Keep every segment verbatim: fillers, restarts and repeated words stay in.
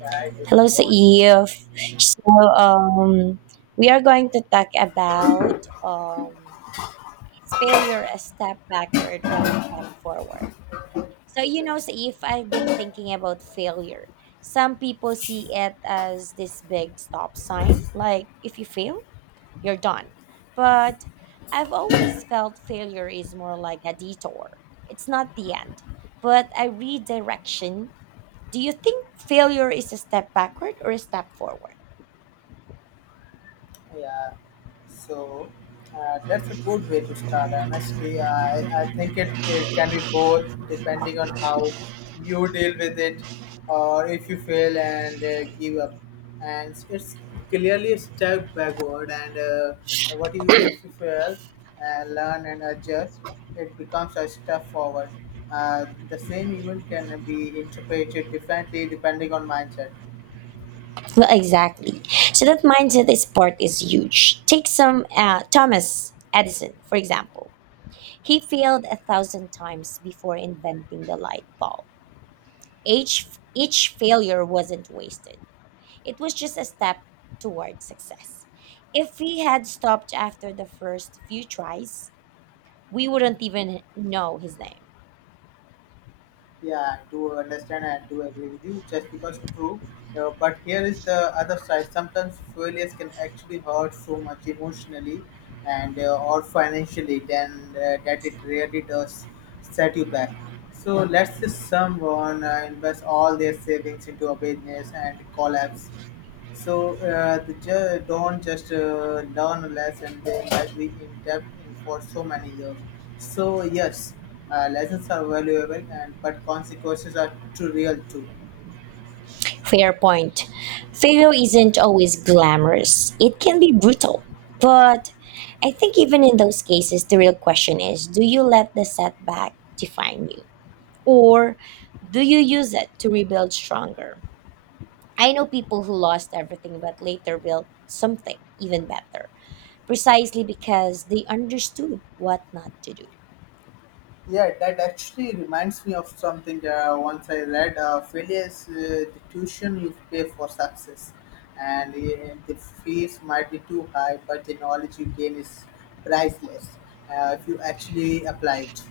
I with Hello, our Saif. So, um, we are going to talk about um, is failure a step backward or a step forward? So, you children. know, Saif, I've been thinking about failure. Some people see it as this big stop sign, like if you fail, you're done. But I've always felt failure is more like a detour, it's not the end, but a redirection. Do you think failure is a step backward or a step forward? Yeah, so uh, that's a good way to start. Honestly, I, I think it, it can be both depending on how you deal with it or if you fail and uh, give up. And it's clearly a step backward. And uh, what you if you fail, uh, learn and adjust, it becomes a step forward. Uh, the same event can be interpreted differently depending on mindset. Well, exactly. So that mindset is part is huge. Take some uh, Thomas Edison, for example. He failed a thousand times before inventing the light bulb. Each, each failure wasn't wasted, it was just a step toward success. If he had stopped after the first few tries, we wouldn't even know his name. Yeah, I do understand and do agree with you. Just because true, uh, but here is the other side. Sometimes failures can actually hurt so much emotionally and uh, or financially than uh, that it really does set you back. So let's say someone uh, invest all their savings into a business and collapse so uh, the ju- don't just uh, learn a lesson; they might be in depth in for so many years. So yes, uh, lessons are valuable, and but consequences are too real too. Fair point. Failure isn't always glamorous, it can be brutal. But I think even in those cases, the real question is, do you let the setback define you? Or do you use it to rebuild stronger? I know people who lost everything but later built something even better, precisely because they understood what not to do. Yeah, that actually reminds me of something that uh, once I read. Uh, failure is uh, the tuition you pay for success, and uh, the fees might be too high, but the knowledge you gain is priceless uh, if you actually apply it.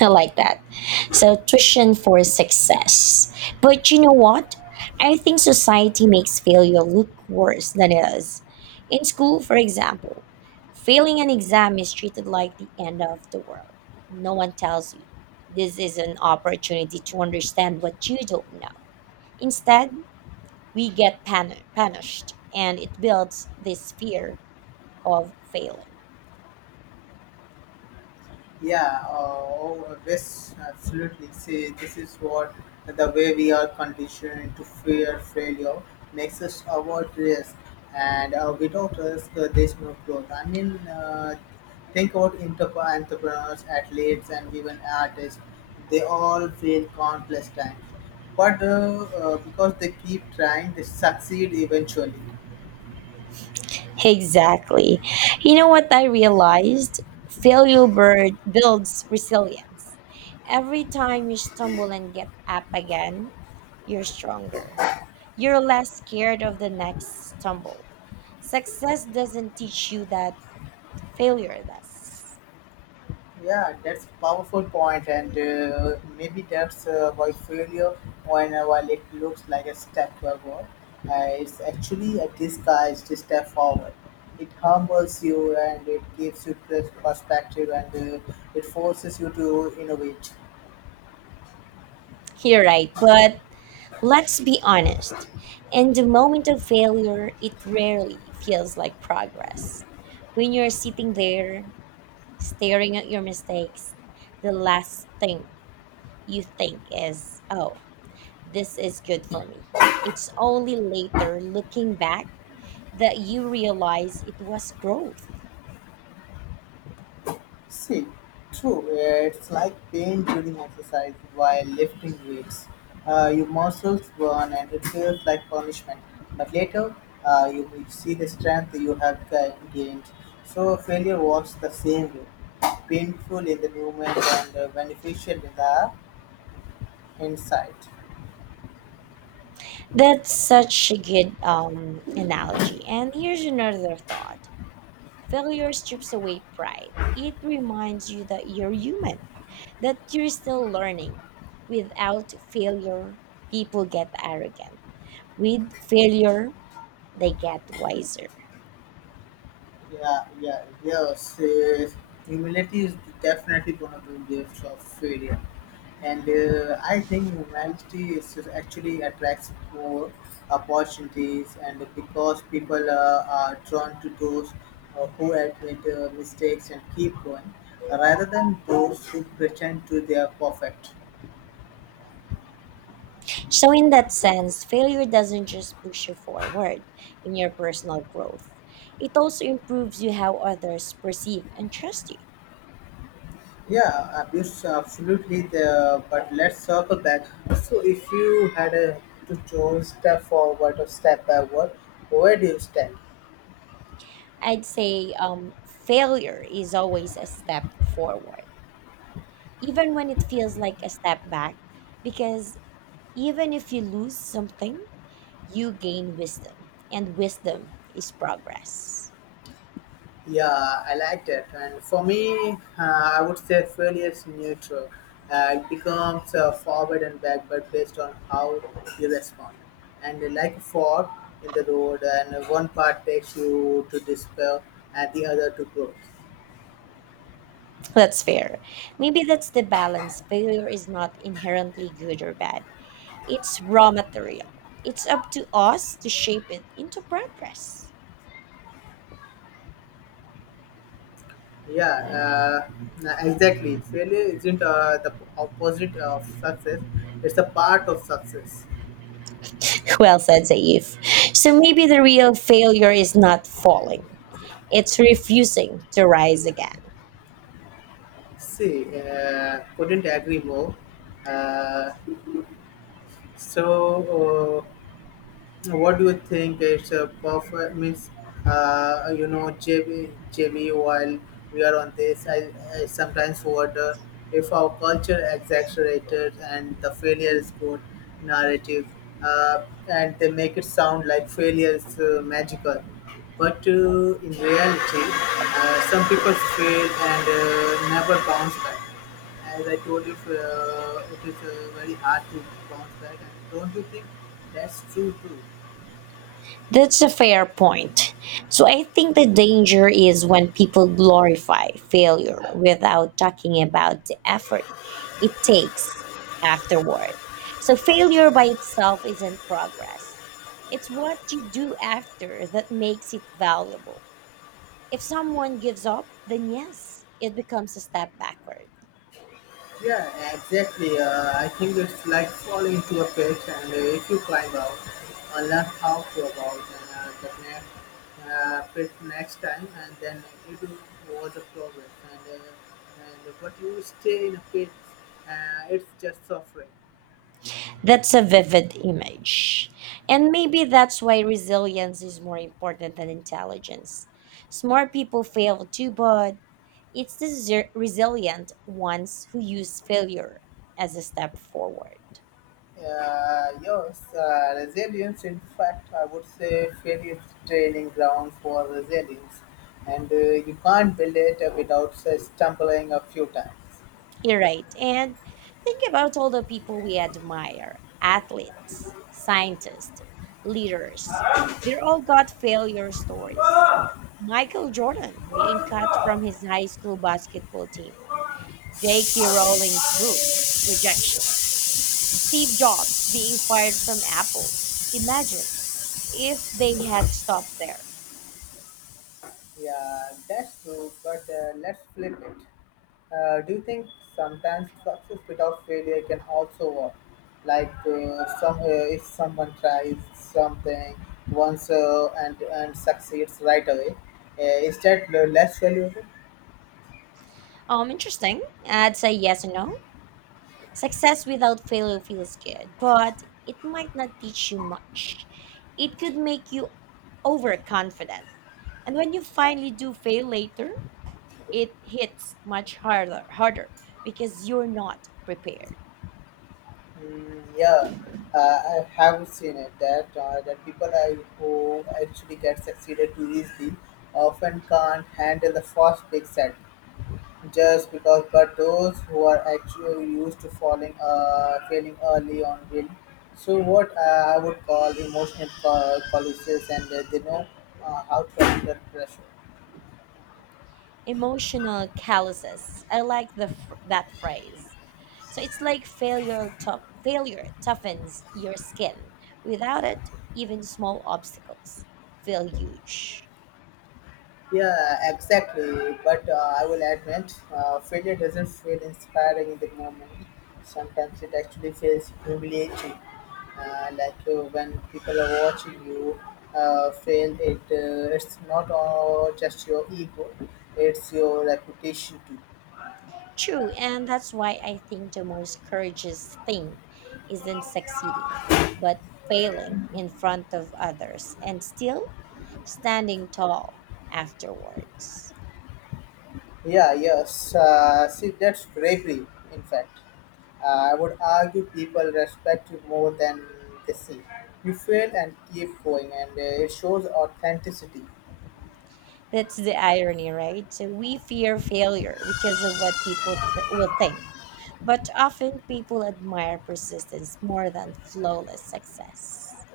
I like that. So, tuition for success. But you know what? I think society makes failure look worse than it is. In school, for example, failing an exam is treated like the end of the world. No one tells you this is an opportunity to understand what you don't know. Instead, we get pan- punished, and it builds this fear of failing. Yeah, uh, oh, yes, absolutely. See, this is what the way we are conditioned to fear failure makes us avoid risk, and uh, without risk, uh, there's no growth. I mean, uh, think about entrep- entrepreneurs, athletes, and even artists. They all fail countless times, but uh, uh, because they keep trying, they succeed eventually. Exactly. You know what I realized? Failure bird builds resilience. Every time you stumble and get up again, you're stronger. You're less scared of the next stumble. Success doesn't teach you that, failure does. Yeah, that's a powerful point, and uh, maybe that's uh, why failure, when uh, while it looks like a step backward, uh, it's actually a disguised step forward. It humbles you and it gives you pers- perspective and uh, it forces you to innovate. You're right, but let's be honest. In the moment of failure, it rarely feels like progress. When you're sitting there, staring at your mistakes, the last thing you think is, oh, this is good for me. It's only later, looking back, that you realize it was growth. See, true, uh, it's like pain during exercise while lifting weights. Uh, your muscles burn and it feels like punishment. But later, uh, you will see the strength you have ga- gained. So, failure works the same way painful in the moment and uh, beneficial in the inside. That's such a good um, analogy. And here's another thought, failure strips away pride, it reminds you that you're human, that you're still learning. Without failure, people get arrogant. With failure, they get wiser. Yeah, yeah, yes. Uh, Humility is definitely one of the gifts of failure, and uh, I think humility is actually attracts more opportunities, and because people uh, are drawn to those uh, who admit uh, mistakes and keep going, rather than those who pretend to they are perfect. So, in that sense, failure doesn't just push you forward in your personal growth, it also improves you how others perceive and trust you. Yeah, abuse absolutely there, but let's circle back. So, if you had a, to choose step forward or step backward, where do you stand? I'd say um, failure is always a step forward, even when it feels like a step back, because even if you lose something, you gain wisdom, and wisdom is progress. Yeah, I like that. And for me, uh, I would say failure is neutral. Uh, it becomes uh, forward and backward based on how you respond. And like a fork in the road, and one part takes you to despair and the other to growth. That's fair. Maybe that's the balance. Failure is not inherently good or bad. It's raw material. It's up to us to shape it into progress. Yeah, uh, nah, exactly. Failure isn't uh, the opposite of success, it's a part of success. Well said, Zaif. So maybe the real failure is not falling, it's refusing to rise again. See, uh, couldn't agree more. Uh, so, uh, what do you think is a performance? Uh, you know, J B, JB, while we are on this, I, I sometimes wonder if our culture exaggerated and the failure is good narrative, uh, and they make it sound like failure is uh, magical. But uh, in reality, uh, some people fail and uh, never bounce back. As I told you, uh, it is uh, very hard to bounce back, and don't you think that's true too? That's a fair point. So I think the danger is when people glorify failure without talking about the effort it takes afterward. So failure by itself isn't progress. It's what you do after that makes it valuable. If someone gives up, then yes, it becomes a step backward. Yeah, exactly. Uh, I think it's like falling into a pit, and uh, if you climb out, uh, learn how to about uh, the next uh, pit next time, and then it was a progress. And, uh, and but you stay in a pit, uh, it's just suffering. That's a vivid image. And maybe that's why resilience is more important than intelligence. Smart people fail too, but it's the zer- resilient ones who use failure as a step forward. Uh, yes, uh, resilience, in fact, I would say failure is training ground for resilience. And uh, you can't build it without say, stumbling a few times. You're right. And think about all the people we admire, athletes, scientists, leaders. They're all got failure stories. Michael Jordan being cut from his high school basketball team, J K. Rowling's book, rejections. Steve Jobs being fired from Apple. Imagine if they had stopped there. Yeah, that's true, but uh, let's flip it. Uh, do you think sometimes success without failure can also work? Like uh, some, uh, if someone tries something once uh, and, and succeeds right away, uh, is that less valuable? Um, interesting. I'd say yes and no. Success without failure feels good, but it might not teach you much. It could make you overconfident. And when you finally do fail later, it hits much harder, harder, because you're not prepared. Mm, yeah, uh, I have seen it that uh, that people I who actually get succeeded too easily often can't handle the first big set just because. But those who are actually used to falling, uh, failing early on will. So what uh, I would call emotional col- colossus, and uh, they know uh, how to handle pressure. Emotional calluses. I like the fr- that phrase. So it's like failure tough, failure toughens your skin. Without it, even small obstacles feel huge. Yeah, exactly. But uh, I will admit, uh, failure doesn't feel inspiring in the moment. Sometimes it actually feels humiliating. Uh, like uh, when people are watching you uh, fail, it uh, it's not all just your ego; it's your reputation too. True, and that's why I think the most courageous thing isn't succeeding, but failing in front of others and still standing tall afterwards. Yeah, yes. Uh, see, that's bravery. In fact, uh, I would argue people respect you more than they see. You fail and keep going, and uh, it shows authenticity. That's the irony, right? So we fear failure because of what people th- will think. But often people admire persistence more than flawless success.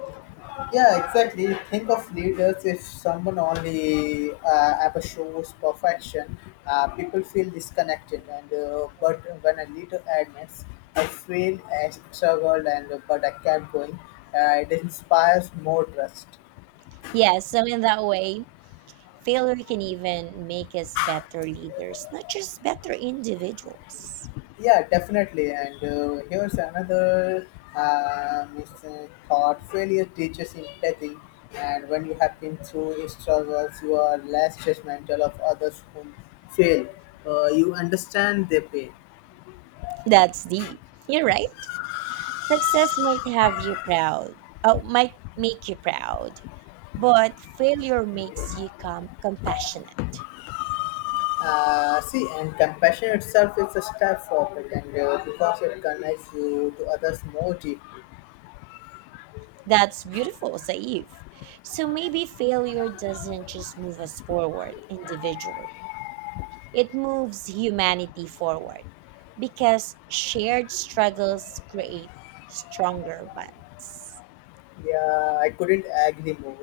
Yeah, exactly. Think of leaders if someone only uh, ever shows perfection, uh, people feel disconnected. And uh, but when a leader admits, I feel I struggled, and but I kept going, uh, it inspires more trust. Yeah, so in that way, failure can even make us better leaders, not just better individuals. Yeah, definitely. And uh, here's another uh, mis- uh, thought failure teaches empathy. And when you have been through struggles, you are less judgmental of others who fail. Uh, you understand their pain. That's deep. You're right. Success might have you proud, oh, might make you proud, but failure makes you com- compassionate. Uh, see, and compassion itself is a step forward, and uh, because it connects you to others more deeply. That's beautiful, Saif. So maybe failure doesn't just move us forward individually, it moves humanity forward because shared struggles create stronger bonds. Yeah, I couldn't agree more.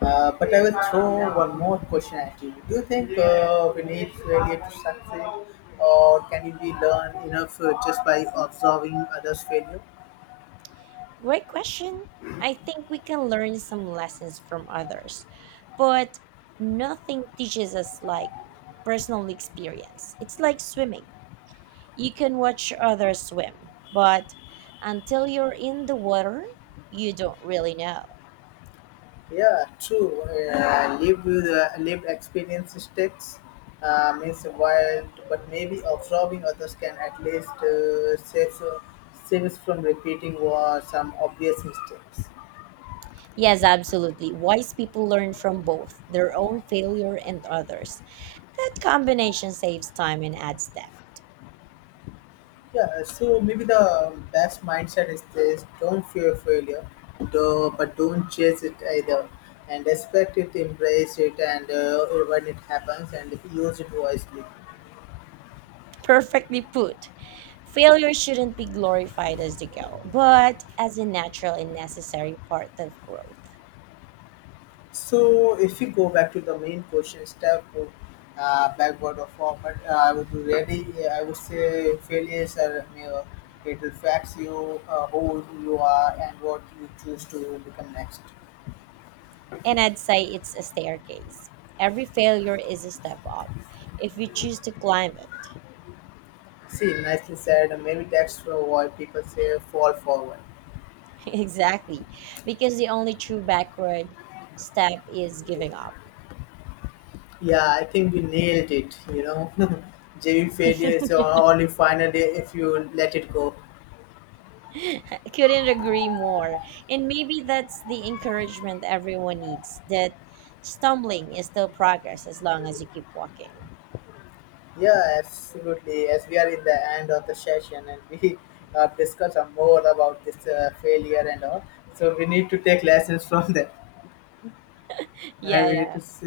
Uh, but I will throw one more question at you. Do you think uh, we need failure to succeed, or can we learn enough uh, just by observing others' failure? Great question. I think we can learn some lessons from others, but nothing teaches us like personal experience. It's like swimming. You can watch others swim, but until you're in the water, you don't really know. Yeah, true. Uh, live with uh, lived experience stakes uh, means wild, but maybe observing others can at least uh, save, save us from repeating uh, some obvious mistakes. Yes, absolutely. Wise people learn from both their own failure and others. That combination saves time and adds depth. Yeah, so maybe the best mindset is this: don't fear failure, do but don't chase it either, and respect it, embrace it, and uh, when it happens, and use it wisely. Perfectly put. Failure shouldn't be glorified as the goal, but as a natural and necessary part of growth. So, if we go back to the main question, step uh, backward or forward, uh, I would really, I would say, failures are a mirror. It reflects you, uh, who you are, and what you choose to become next. And I'd say it's a staircase. Every failure is a step up if you choose to climb it. See, nicely said. Maybe that's why people say fall forward. Exactly. Because the only true backward step is giving up. Yeah, I think we nailed it, you know. J V failure is your only final day if you let it go. Couldn't agree more. And maybe that's the encouragement everyone needs, that stumbling is still progress as long as you keep walking. Yeah, absolutely. As we are in the end of the session and we uh, discuss some more about this uh, failure and all, so we need to take lessons from that and Yeah, we need to yeah. s-